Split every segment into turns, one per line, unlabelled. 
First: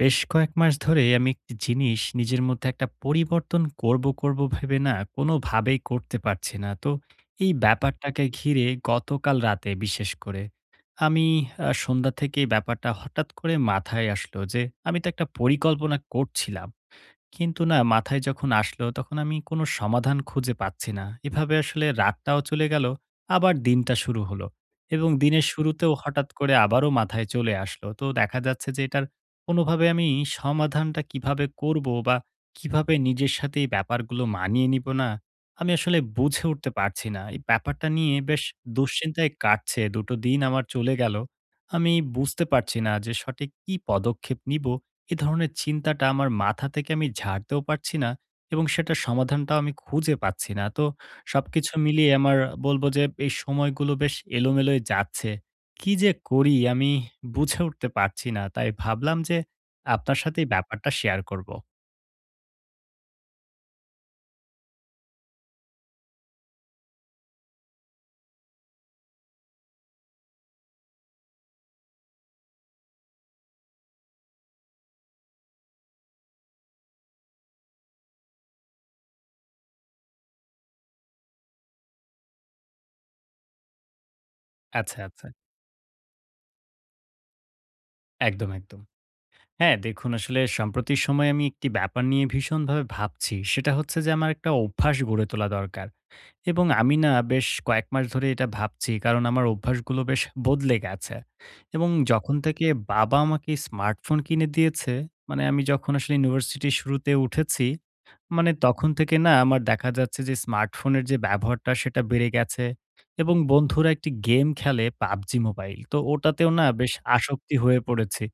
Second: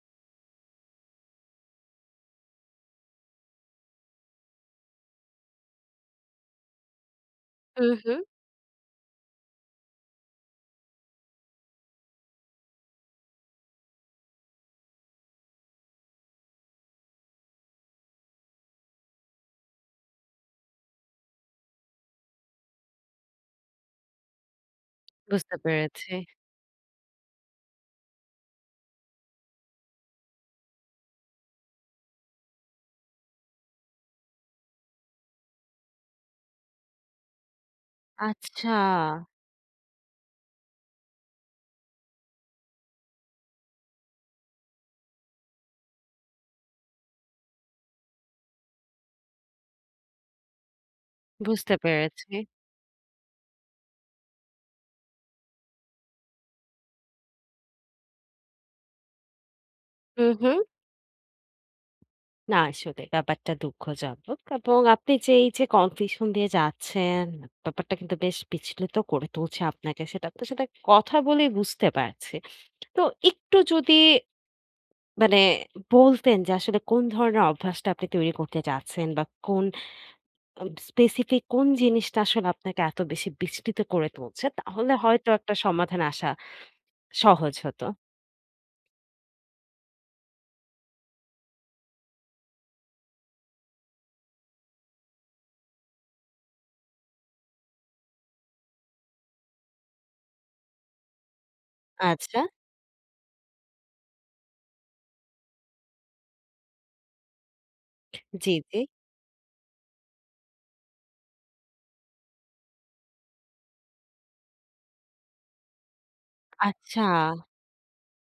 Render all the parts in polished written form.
বেশ কয়েক মাস ধরে আমি একটি জিনিস নিজের মধ্যে একটা পরিবর্তন করব, করব ভেবে না কোনোভাবেই করতে পারছি না। তো এই
হুম, হুম।
ব্যাপারটাকে ঘিরে গতকাল রাতে বিশেষ করে আমি সন্ধ্যা থেকেই ব্যাপারটা হঠাৎ করে মাথায় আসলো যে আমি তো একটা পরিকল্পনা করছিলাম। কিন্তু না মাথায় যখন আসলো তখন আমি কোনো সমাধান খুঁজে পাচ্ছি না। এভাবে আসলে রাতটাও চলে গেল, আবার দিনটা শুরু হলো। এবং দিনের
বুঝতে
শুরুতেও
পেরেছি।
হঠাৎ করে আবারও মাথায় চলে আসলো। তো দেখা যাচ্ছে যে এটার কোনোভাবে আমি সমাধানটা কিভাবে করব বা কিভাবে নিজের সাথে এই ব্যাপারগুলো মানিয়ে নিব না, আমি আসলে বুঝে উঠতে পারছি না। এই ব্যাপারটা নিয়ে বেশ
আচ্ছা।
দুশ্চিন্তায় কাটছে। দুটো দিন আমার চলে গেল। আমি বুঝতে পারছি না যে সঠিক কি পদক্ষেপ নিব। এ ধরনের চিন্তাটা আমার মাথা থেকে আমি ঝাড়তেও পারছি না এবং সেটার সমাধানটাও আমি খুঁজে পাচ্ছি না। তো সবকিছু
বুঝতে
মিলিয়ে
পেরেছি।
আমার বলবো যে এই সময়গুলো বেশ এলোমেলোই যাচ্ছে। কি যে করি আমি বুঝে উঠতে পারছি না। তাই ভাবলাম যে আপনার
হুম,
সাথে এই
হুম।
ব্যাপারটা শেয়ার করব।
না, আসলে ব্যাপারটা দুঃখজনক, এবং আপনি যে এই যে কনফিউশন দিয়ে যাচ্ছেন, ব্যাপারটা কিন্তু বেশ বিচলিত করে তুলছে আপনাকে। সেটা আপনার সাথে কথা বলেই বুঝতে পারছি। তো একটু যদি মানে বলতেন যে আসলে কোন ধরনের অভ্যাসটা আপনি তৈরি করতে চাচ্ছেন, বা কোন আ স্পেসিফিক কোন জিনিসটা আসলে আপনাকে এত বেশি বিচলিত করে তুলছে? তাহলে
আচ্ছা, আচ্ছা।
হয়তো একটা সমাধান আসা সহজ হতো।
একদম, একদম। হ্যাঁ, দেখুন আসলে সাম্প্রতিক সময়ে আমি একটি ব্যাপার নিয়ে ভীষণভাবে ভাবছি। সেটা হচ্ছে যে আমার একটা অভ্যাস গড়ে তোলা দরকার। এবং আমি না বেশ কয়েক মাস ধরে এটা ভাবছি কারণ আমার অভ্যাসগুলো বেশ বদলে গেছে। এবং যখন
আচ্ছা।
থেকে বাবা আমাকে স্মার্টফোন কিনে দিয়েছে, মানে আমি যখন আসলে ইউনিভার্সিটির শুরুতে উঠেছি, মানে
জি, জি।
তখন থেকে না আমার দেখা যাচ্ছে যে স্মার্টফোনের যে ব্যবহারটা সেটা বেড়ে গেছে এবং বন্ধুরা একটি গেম খেলে পাবজি মোবাইল, তো ওটাতেও না বেশ
আচ্ছা,
আসক্তি হয়ে পড়েছি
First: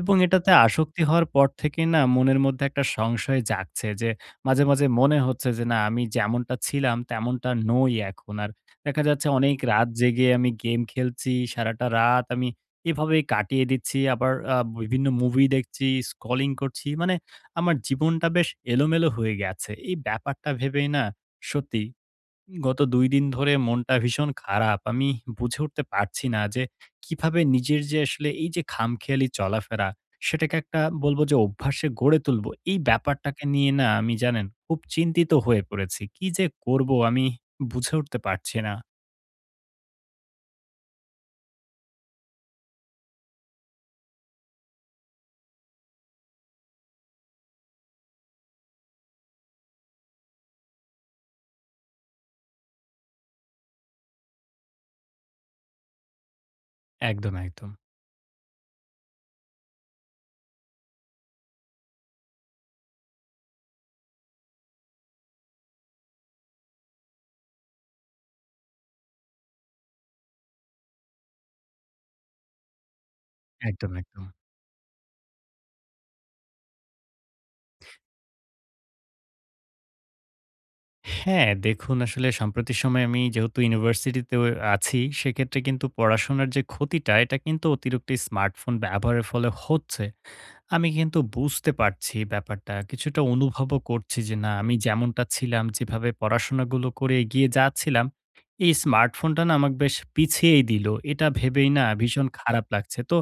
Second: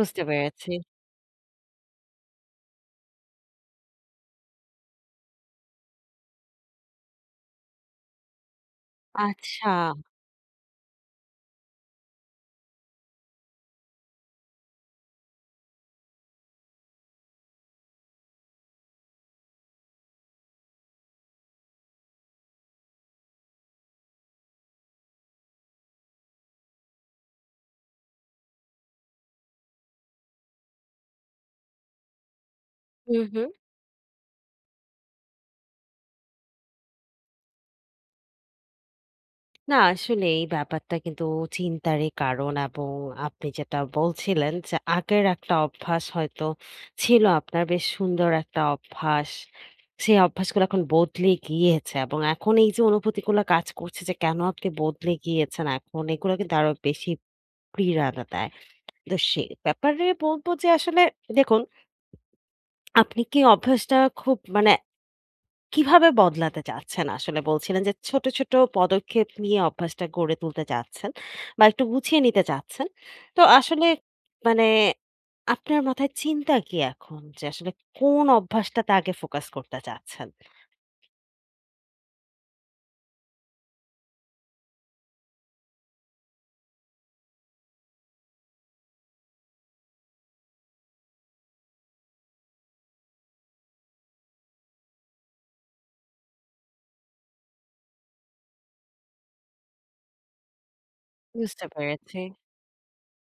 এবং এটাতে
পেরেছি।
আসক্তি হওয়ার পর থেকেই না মনের মধ্যে একটা সংশয় জাগছে যে মাঝে মাঝে মনে হচ্ছে যে না আমি যেমনটা ছিলাম তেমনটা নই এখন আর। দেখা যাচ্ছে অনেক
আচ্ছা,
রাত জেগে আমি গেম খেলছি, সারাটা রাত আমি এভাবেই কাটিয়ে দিচ্ছি। আবার বিভিন্ন মুভি দেখছি, স্ক্রলিং করছি, মানে আমার জীবনটা বেশ এলোমেলো হয়ে গেছে। এই ব্যাপারটা ভেবেই না সত্যি গত ২ দিন ধরে মনটা ভীষণ খারাপ। আমি বুঝে উঠতে পারছি না যে কিভাবে নিজের যে আসলে এই যে খামখেয়ালি চলাফেরা সেটাকে একটা বলবো যে অভ্যাসে গড়ে তুলবো। এই
হুম,
ব্যাপারটাকে
হুম।
নিয়ে না আমি জানেন খুব চিন্তিত হয়ে পড়েছি। কি যে করব আমি বুঝে উঠতে পারছি না।
না, আসলে এই ব্যাপারটা কিন্তু চিন্তারই কারণ, এবং আপনি যেটা বলছিলেন যে আগের একটা অভ্যাস হয়তো ছিল আপনার, বেশ সুন্দর একটা অভ্যাস। সেই অভ্যাসগুলো এখন বদলে গিয়েছে, এবং এখন এই যে অনুভূতিগুলো কাজ করছে যে কেন আপনি বদলে গিয়েছেন এখন, এগুলো কিন্তু আরো বেশি
একদম, একদম।
পীড়াটা দেয়। তো সে ব্যাপারে বলব যে আসলে দেখুন, আপনি কি অভ্যাসটা খুব মানে কিভাবে বদলাতে চাচ্ছেন আসলে? বলছিলেন যে ছোট, ছোট পদক্ষেপ নিয়ে অভ্যাসটা গড়ে তুলতে চাচ্ছেন, বা একটু গুছিয়ে নিতে চাচ্ছেন। তো আসলে
একদম, একদম।
মানে আপনার মাথায় চিন্তা কি এখন? যে আসলে কোন অভ্যাসটাতে আগে ফোকাস করতে চাচ্ছেন?
হ্যাঁ, দেখুন আসলে সাম্প্রতিক সময়ে আমি যেহেতু ইউনিভার্সিটিতে আছি, সেক্ষেত্রে কিন্তু পড়াশোনার যে ক্ষতিটা, এটা কিন্তু অতিরিক্ত স্মার্টফোন ব্যবহারের ফলে হচ্ছে। আমি কিন্তু বুঝতে পারছি ব্যাপারটা। কিছুটা অনুভবও করছি যে না আমি যেমনটা ছিলাম, যেভাবে পড়াশোনাগুলো করে এগিয়ে যাচ্ছিলাম, এই স্মার্টফোনটা না আমাকে বেশ পিছিয়েই দিল। এটা
বুঝতে
ভেবেই না
পেরেছি,
ভীষণ খারাপ লাগছে। তো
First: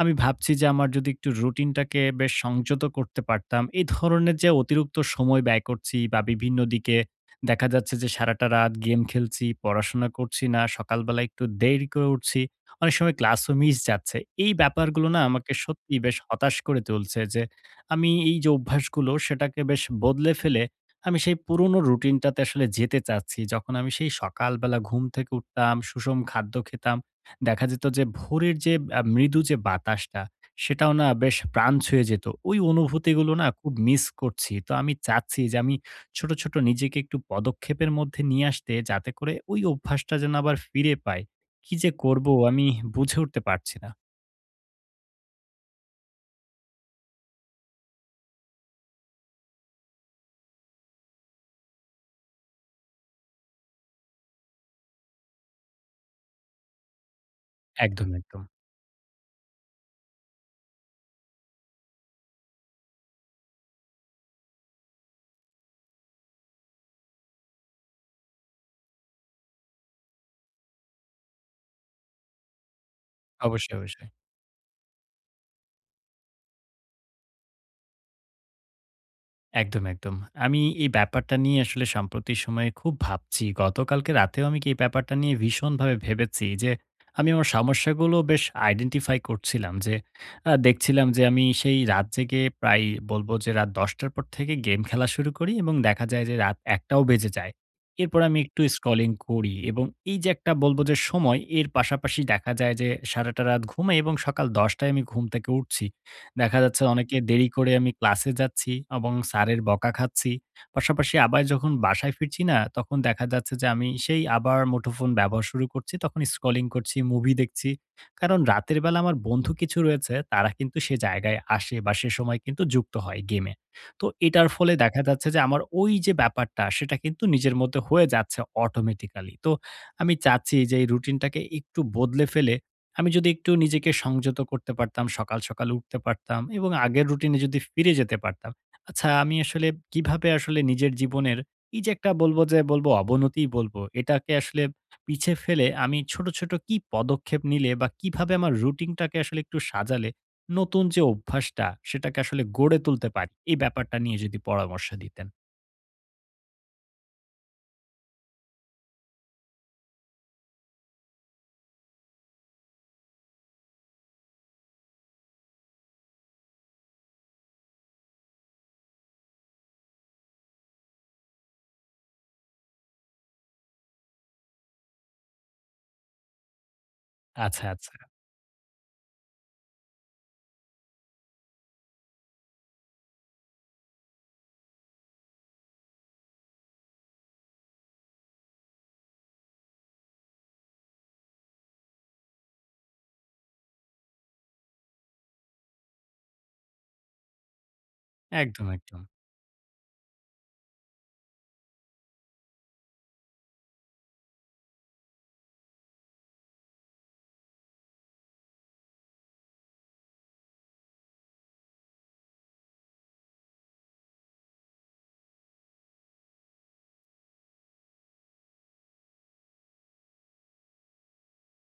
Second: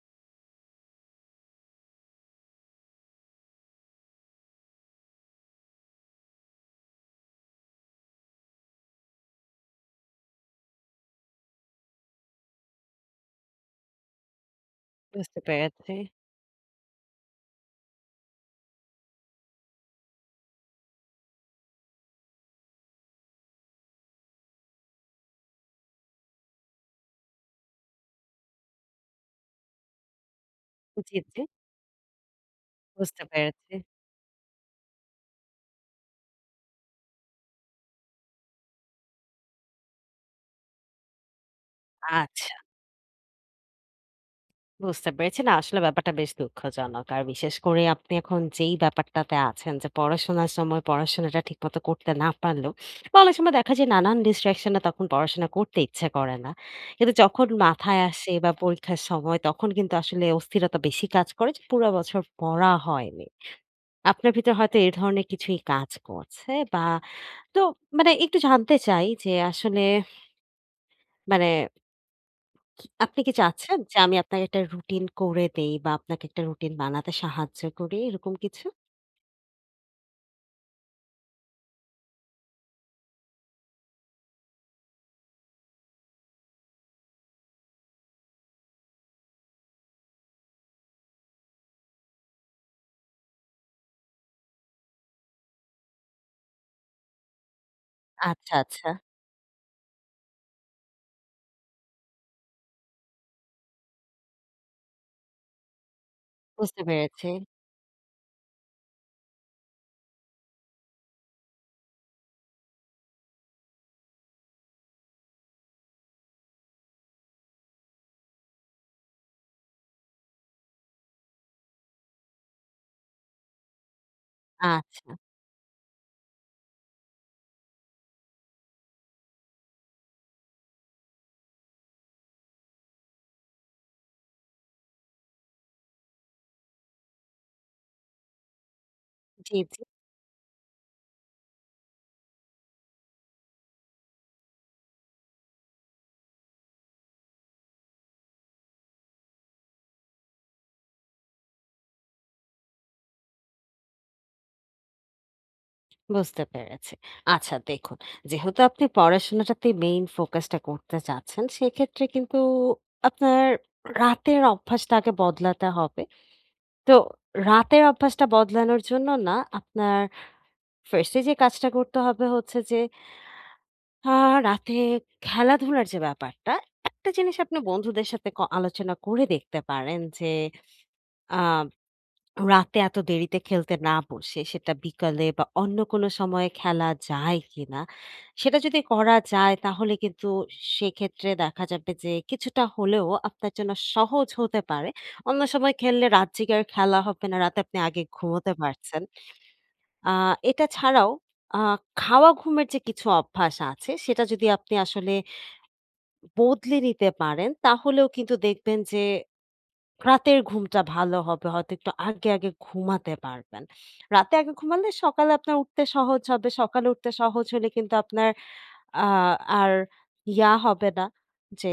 আমি ভাবছি যে আমার যদি একটু রুটিনটাকে বেশ সংযত করতে পারতাম। এই ধরনের যে অতিরিক্ত সময় ব্যয় করছি বা বিভিন্ন দিকে দেখা যাচ্ছে যে সারাটা রাত গেম খেলছি, পড়াশোনা করছি না, সকালবেলা একটু দেরি করে উঠছি। অনেক সময় ক্লাসও মিস যাচ্ছে। এই ব্যাপারগুলো না
বুঝতে
আমাকে
পেরেছি।
সত্যিই বেশ হতাশ করে তুলছে যে, আমি এই যে অভ্যাসগুলো সেটাকে বেশ বদলে ফেলে আমি সেই পুরনো রুটিনটাতে আসলে যেতে চাচ্ছি। যখন আমি সেই সকালবেলা ঘুম থেকে উঠতাম, সুষম খাদ্য খেতাম। দেখা যেত যে ভোরের যে মৃদু যে বাতাসটা সেটাও না
জি,
বেশ
জি।
প্রাণ ছুঁয়ে যেত। ওই
বুঝতে
অনুভূতিগুলো না
পেরেছি।
খুব মিস করছি। তো আমি চাচ্ছি যে আমি ছোট, ছোট নিজেকে একটু পদক্ষেপের মধ্যে নিয়ে আসতে, যাতে করে ওই অভ্যাসটা যেন আবার ফিরে পাই। কি যে করব
আচ্ছা।
আমি বুঝে উঠতে পারছি না।
বুঝতে পেরেছি। না, আসলে ব্যাপারটা বেশ দুঃখজনক। আর বিশেষ করে আপনি এখন যেই ব্যাপারটাতে আছেন, যে পড়াশোনার সময় পড়াশোনাটা ঠিকমতো করতে না পারলেও, বা অনেক সময় দেখা যায় নানান distraction এ তখন পড়াশোনা করতে ইচ্ছে করে না। কিন্তু যখন মাথায়
একদম,
আসে
একদম।
বা পরীক্ষার সময়, তখন কিন্তু আসলে অস্থিরতা বেশি কাজ করে যে পুরা বছর পড়া হয়নি। আপনার ভিতর হয়তো এ ধরনের কিছুই কাজ করছে, বা তো মানে একটু জানতে চাই যে আসলে মানে আপনি কি
অবশ্যই,
চাচ্ছেন যে
অবশ্যই।
আমি আপনাকে একটা রুটিন করে দেই, বা আপনাকে একটা রুটিন বানাতে সাহায্য করি, এরকম কিছু?
একদম, একদম। আমি এই ব্যাপারটা নিয়ে আসলে সাম্প্রতিক সময়ে খুব ভাবছি। গতকালকে রাতেও আমি কি এই ব্যাপারটা নিয়ে ভীষণভাবে ভেবেছি যে, আমি আমার সমস্যাগুলো বেশ আইডেন্টিফাই করছিলাম যে, দেখছিলাম যে আমি সেই রাত জেগে প্রায় বলব যে রাত ১০ঃ০০ র পর থেকে গেম খেলা শুরু করি এবং দেখা যায় যে রাত ১ঃ০০ ও বেজে যায়। এরপর আমি
আচ্ছা,
একটু
আচ্ছা।
স্ক্রলিং করি এবং এই যে একটা বলব যে সময় এর পাশাপাশি দেখা যায় যে সারাটা রাত ঘুমাই এবং সকাল ১০ঃ০০ টায় আমি ঘুম থেকে উঠছি। দেখা
বুঝতে
যাচ্ছে অনেকে
পেরেছি।
দেরি করে আমি ক্লাসে যাচ্ছি এবং স্যারের বকা খাচ্ছি। পাশাপাশি আবার যখন বাসায় ফিরছি না, তখন দেখা যাচ্ছে যে আমি সেই আবার মুঠোফোন ব্যবহার শুরু করছি। তখন স্ক্রলিং করছি, মুভি দেখছি। কারণ রাতের বেলা আমার বন্ধু কিছু রয়েছে, তারা কিন্তু সে জায়গায় আসে বা সে সময় কিন্তু যুক্ত হয় গেমে। তো এটার ফলে দেখা
আচ্ছা,
যাচ্ছে যে আমার ওই যে ব্যাপারটা, সেটা কিন্তু নিজের মধ্যে হয়ে যাচ্ছে অটোমেটিক্যালি। তো আমি চাচ্ছি যে এই রুটিনটাকে একটু বদলে ফেলে আমি যদি একটু নিজেকে সংযত করতে পারতাম, সকাল, সকাল উঠতে পারতাম এবং আগের রুটিনে যদি ফিরে যেতে পারতাম। আচ্ছা, আমি
জি,
আসলে
জি।
কিভাবে আসলে নিজের জীবনের এই যে একটা বলব যে বলব অবনতিই বলব, এটাকে আসলে পিছে ফেলে আমি ছোট, ছোট কি পদক্ষেপ নিলে বা কিভাবে আমার রুটিনটাকে আসলে একটু সাজালে নতুন যে অভ্যাসটা সেটাকে আসলে গড়ে তুলতে পারি? এই ব্যাপারটা নিয়ে যদি পরামর্শ দিতেন।
বুঝতে পেরেছি। আচ্ছা দেখুন, যেহেতু আপনি পড়াশোনাটাতে মেইন ফোকাসটা করতে চাচ্ছেন, সেক্ষেত্রে কিন্তু আপনার রাতের অভ্যাসটা আগে বদলাতে হবে। তো রাতের অভ্যাসটা বদলানোর জন্য না আপনার 1st এ যে কাজটা করতে হবে হচ্ছে যে আ রাতে খেলাধুলার যে ব্যাপারটা, একটা জিনিস আপনি
আচ্ছা, আচ্ছা।
বন্ধুদের সাথে আলোচনা করে দেখতে পারেন যে, আ রাতে এত দেরিতে খেলতে না বসে সেটা বিকালে বা অন্য কোনো সময়ে খেলা যায় কিনা? সেটা যদি করা যায়, তাহলে কিন্তু সেক্ষেত্রে দেখা যাবে যে কিছুটা হলেও আপনার জন্য সহজ হতে পারে। অন্য সময় খেললে রাত জেগে আর খেলা হবে না। রাতে আপনি আগে ঘুমোতে
একদম,
পারছেন।
একদম।
আ এটা ছাড়াও আ খাওয়া ঘুমের যে কিছু অভ্যাস আছে, সেটা যদি আপনি আসলে বদলে নিতে পারেন, তাহলেও কিন্তু দেখবেন যে রাতের ঘুমটা ভালো হবে। হয়তো একটু আগে, আগে ঘুমাতে পারবেন। রাতে আগে ঘুমালে সকালে আপনার উঠতে সহজ হবে। সকালে উঠতে সহজ হলে কিন্তু আপনার আ আর হবে না, যে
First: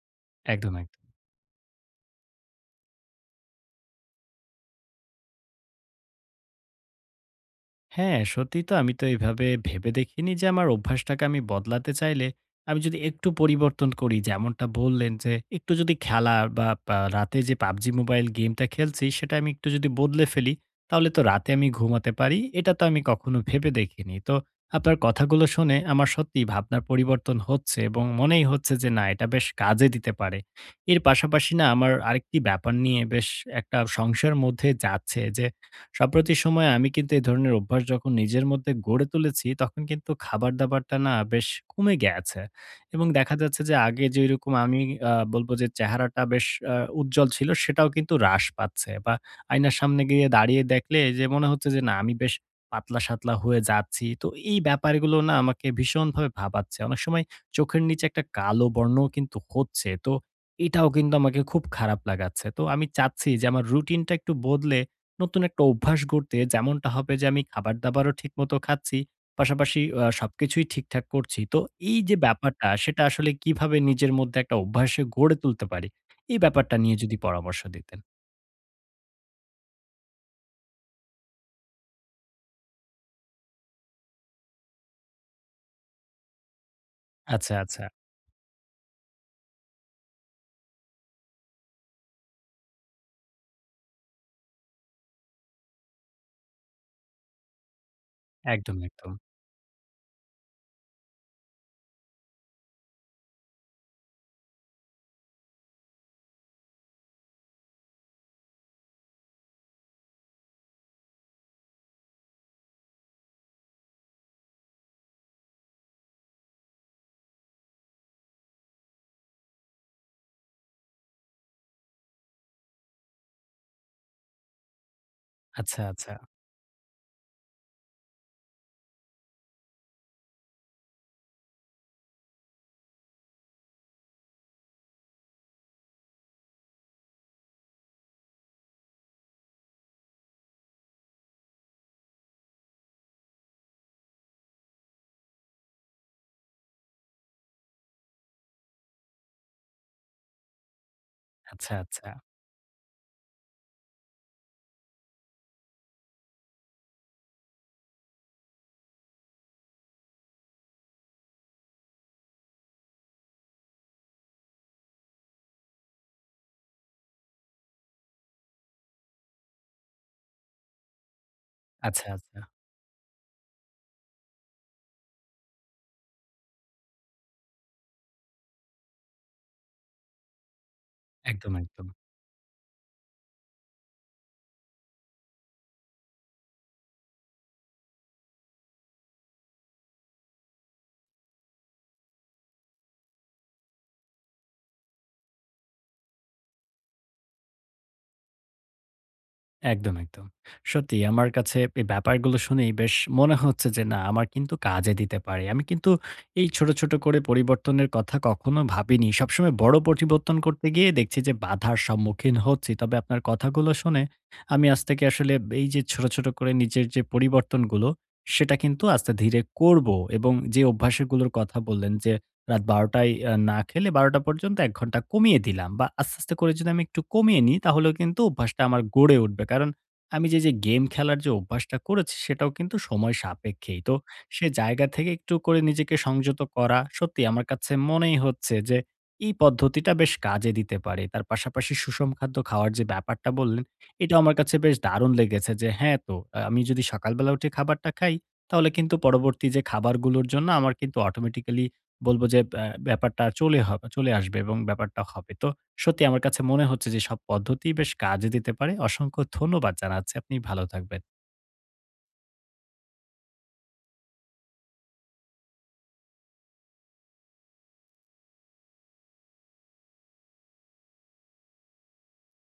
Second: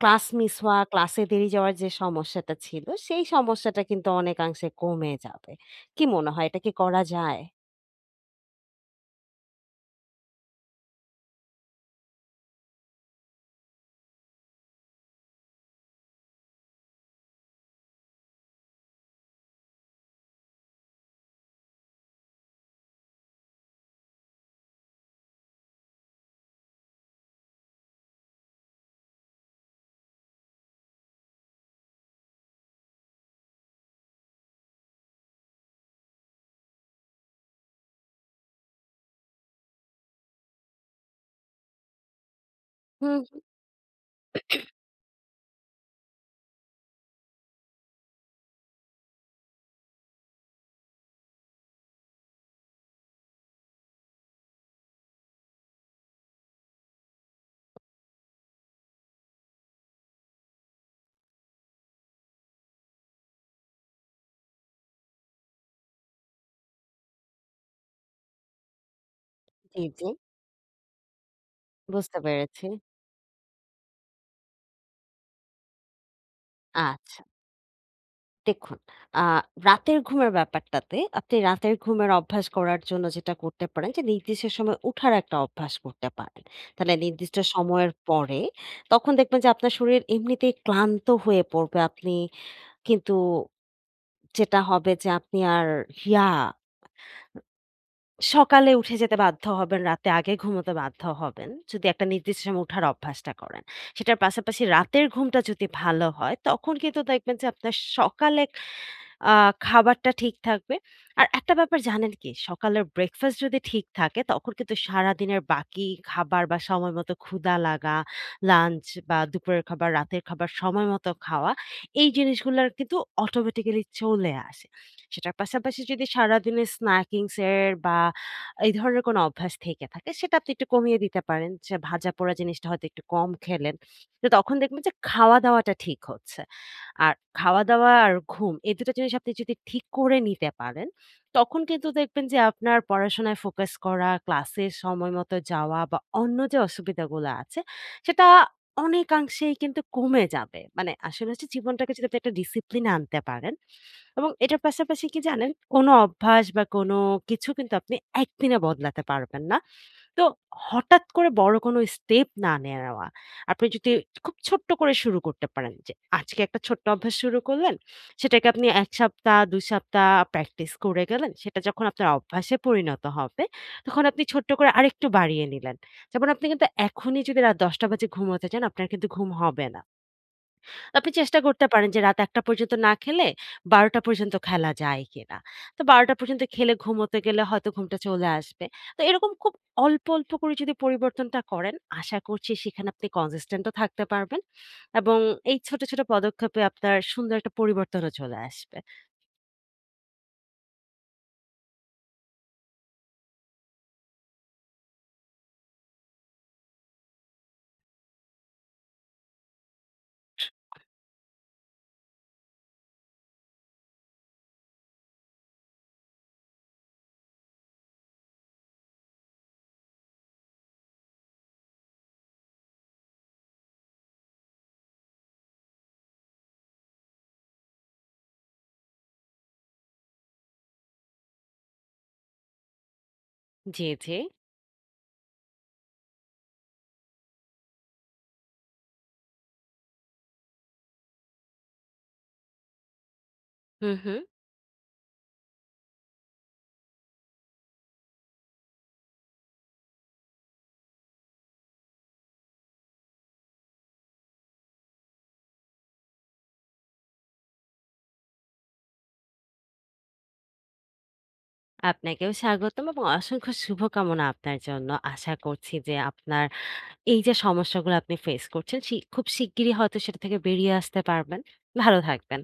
ক্লাস মিস
একদম,
হওয়া,
একদম।
ক্লাসে দেরি যাওয়ার যে সমস্যাটা ছিল, সেই সমস্যাটা কিন্তু অনেকাংশে কমে যাবে। কি মনে হয়, এটা কি করা যায়?
হ্যাঁ, সত্যিই তো আমি তো এইভাবে ভেবে দেখিনি যে আমার অভ্যাসটাকে আমি বদলাতে চাইলে আমি যদি একটু পরিবর্তন করি যেমনটা বললেন যে একটু যদি খেলা বা রাতে যে PUBG মোবাইল গেমটা খেলছি সেটা আমি একটু যদি বদলে ফেলি তাহলে তো রাতে আমি ঘুমাতে পারি। এটা তো আমি কখনো ভেবে দেখিনি। তো আপনার কথাগুলো শুনে আমার সত্যিই ভাবনার পরিবর্তন হচ্ছে এবং মনেই হচ্ছে যে না এটা বেশ কাজে দিতে পারে। এর পাশাপাশি না আমার আরেকটি ব্যাপার নিয়ে বেশ একটা সংশয়ের মধ্যে যাচ্ছে যে সাম্প্রতি সময়ে আমি কিন্তু এই ধরনের অভ্যাস যখন নিজের মধ্যে গড়ে তুলেছি, তখন কিন্তু খাবার-দাবারটা না বেশ কমে গেছে। এবং
হুম,
দেখা যাচ্ছে যে আগে যেরকম আমি বলব যে চেহারাটা বেশ উজ্জ্বল ছিল, সেটাও কিন্তু হ্রাস পাচ্ছে বা আয়নার সামনে গিয়ে দাঁড়িয়ে দেখলে যে মনে হচ্ছে যে না আমি বেশ পাতলা-সাতলা হয়ে যাচ্ছি। তো এই ব্যাপারগুলো না আমাকে ভীষণভাবে ভাবাচ্ছে। অনেক সময় চোখের নিচে একটা কালো বর্ণও কিন্তু হচ্ছে। তো এটাও কিন্তু আমাকে খুব খারাপ লাগাচ্ছে। তো আমি চাচ্ছি যে আমার রুটিনটা একটু বদলে নতুন একটা অভ্যাস গড়তে, যেমনটা হবে যে আমি খাবার-দাবারও ঠিকমতো খাচ্ছি,
হুম,
পাশাপাশি
জি, জি।
সবকিছুই ঠিকঠাক করছি। তো এই যে
বুঝতে পেরেছি।
ব্যাপারটা সেটা আসলে কিভাবে নিজের মধ্যে একটা অভ্যাসে গড়ে তুলতে পারি? এই ব্যাপারটা নিয়ে যদি
আচ্ছা।
পরামর্শ দিতেন।
দেখুন, আ রাতের ঘুমের ব্যাপারটাতে আপনি রাতের ঘুমের অভ্যাস করার জন্য যেটা করতে পারেন, যে নির্দিষ্ট সময় উঠার একটা অভ্যাস করতে পারেন। তাহলে নির্দিষ্ট
আচ্ছা, আচ্ছা।
সময়ের পরে তখন দেখবেন যে আপনার শরীর এমনিতেই ক্লান্ত হয়ে পড়বে। আপনি কিন্তু যেটা হবে, যে আপনি আর ইয়া সকালে
একদম,
উঠে
একদম।
যেতে বাধ্য হবেন, রাতে আগে ঘুমোতে বাধ্য হবেন। যদি একটা নির্দিষ্ট সময় উঠার অভ্যাসটা করেন। সেটার পাশাপাশি রাতের ঘুমটা যদি ভালো হয়, তখন কিন্তু দেখবেন যে আপনার সকালে আ খাবারটা ঠিক থাকবে। আর একটা ব্যাপার জানেন কি? সকালের ব্রেকফাস্ট যদি ঠিক থাকে, তখন কিন্তু সারাদিনের বাকি খাবার, বা সময় মতো ক্ষুধা লাগা, লাঞ্চ বা দুপুরের খাবার, রাতের খাবার সময় মতো খাওয়া, এই জিনিসগুলার কিন্তু অটোমেটিক্যালি চলে আসে। সেটার পাশাপাশি
আচ্ছা,
যদি
আচ্ছা।
সারাদিনের স্ন্যাকিংস এর বা এই ধরনের কোনো অভ্যাস থেকে থাকে, সেটা আপনি একটু কমিয়ে দিতে পারেন। যে ভাজাপোড়া জিনিসটা হয়তো একটু কম খেলেন। তো তখন দেখবেন যে খাওয়া-দাওয়াটা ঠিক হচ্ছে। আর খাওয়া-দাওয়া আর ঘুম, এই ২ টা জিনিস আপনি যদি ঠিক করে নিতে পারেন, তখন কিন্তু দেখবেন যে আপনার পড়াশোনায় ফোকাস করা, ক্লাসে সময় মতো যাওয়া, বা অন্য যে অসুবিধাগুলো আছে, সেটা অনেকাংশেই কিন্তু কমে যাবে। মানে আসলে হচ্ছে
আচ্ছা,
জীবনটাকে যদি
আচ্ছা।
আপনি একটা ডিসিপ্লিন আনতে পারেন, এবং এটার পাশাপাশি কি জানেন? কোনো অভ্যাস বা কোনো কিছু কিন্তু আপনি একদিনে বদলাতে পারবেন না। তো হঠাৎ করে বড় কোনো স্টেপ না নেওয়া। আপনি যদি খুব ছোট্ট করে শুরু করতে পারেন, যে আজকে একটা ছোট্ট অভ্যাস শুরু করলেন, সেটাকে আপনি ১ সপ্তাহ ২ সপ্তাহ প্র্যাকটিস করে গেলেন। সেটা যখন আপনার
আচ্ছা, আচ্ছা।
অভ্যাসে পরিণত হবে, তখন আপনি ছোট্ট করে আরেকটু বাড়িয়ে নিলেন। যেমন আপনি কিন্তু এখনই যদি রাত ১০ঃ০০ বাজে ঘুমোতে যান, আপনার কিন্তু ঘুম হবে না। আপনি চেষ্টা
একদম,
করতে
একদম।
পারেন যে রাত ১ঃ০০ পর্যন্ত না খেলে ১২ঃ০০ পর্যন্ত খেলা যায় কিনা। তো ১২ঃ০০ পর্যন্ত খেলে ঘুমোতে গেলে হয়তো ঘুমটা চলে আসবে। তো এরকম খুব অল্প, অল্প করে যদি পরিবর্তনটা করেন, আশা করছি সেখানে আপনি consistent ও থাকতে পারবেন, এবং এই ছোট, ছোট পদক্ষেপে আপনার সুন্দর একটা পরিবর্তনও চলে আসবে।
একদম, একদম। সত্যি আমার কাছে এই ব্যাপারগুলো শুনেই বেশ মনে হচ্ছে যে না আমার কিন্তু কাজে দিতে পারে। আমি কিন্তু এই ছোট, ছোট করে পরিবর্তনের কথা কখনো ভাবিনি। সবসময় বড় পরিবর্তন করতে গিয়ে দেখছি যে বাধার সম্মুখীন হচ্ছি। তবে আপনার কথাগুলো শুনে আমি আজ থেকে আসলে এই যে ছোট, ছোট করে নিজের যে পরিবর্তনগুলো সেটা কিন্তু আস্তে ধীরে করব এবং যে অভ্যাসগুলোর কথা বললেন যে রাত ১২ঃ০০ য় না খেলে ১২ঃ০০ পর্যন্ত ১ ঘন্টা কমিয়ে দিলাম বা আস্তে, আস্তে করে যদি আমি একটু কমিয়ে নিই তাহলেও কিন্তু অভ্যাসটা আমার গড়ে উঠবে। কারণ আমি যে গেম খেলার যে অভ্যাসটা করেছি সেটাও কিন্তু সময় সাপেক্ষেই।
জি,
তো
জি।
সে জায়গা থেকে একটু করে নিজেকে সংযত করা সত্যি আমার কাছে মনেই হচ্ছে যে এই পদ্ধতিটা বেশ কাজে দিতে পারে। তার পাশাপাশি সুষম খাদ্য খাওয়ার যে ব্যাপারটা বললেন,
হুম,
এটাও
হুম।
আমার কাছে বেশ দারুণ লেগেছে যে হ্যাঁ, তো আমি যদি সকালবেলা উঠে খাবারটা খাই তাহলে কিন্তু পরবর্তী যে খাবারগুলোর জন্য আমার কিন্তু অটোমেটিক্যালি বলব যে ব্যাপারটা চলে আসবে এবং ব্যাপারটা হবে। তো সত্যি আমার কাছে মনে হচ্ছে যে সব পদ্ধতিই বেশ কাজে দিতে পারে। অসংখ্য ধন্যবাদ জানাচ্ছি। আপনি ভালো থাকবেন।
আপনাকেও স্বাগতম, এবং অসংখ্য শুভকামনা আপনার জন্য। আশা করছি যে আপনার এই যে সমস্যাগুলো আপনি ফেস করছেন, খুব শিগগিরই হয়তো সেটা থেকে বেরিয়ে আসতে পারবেন। ভালো থাকবেন।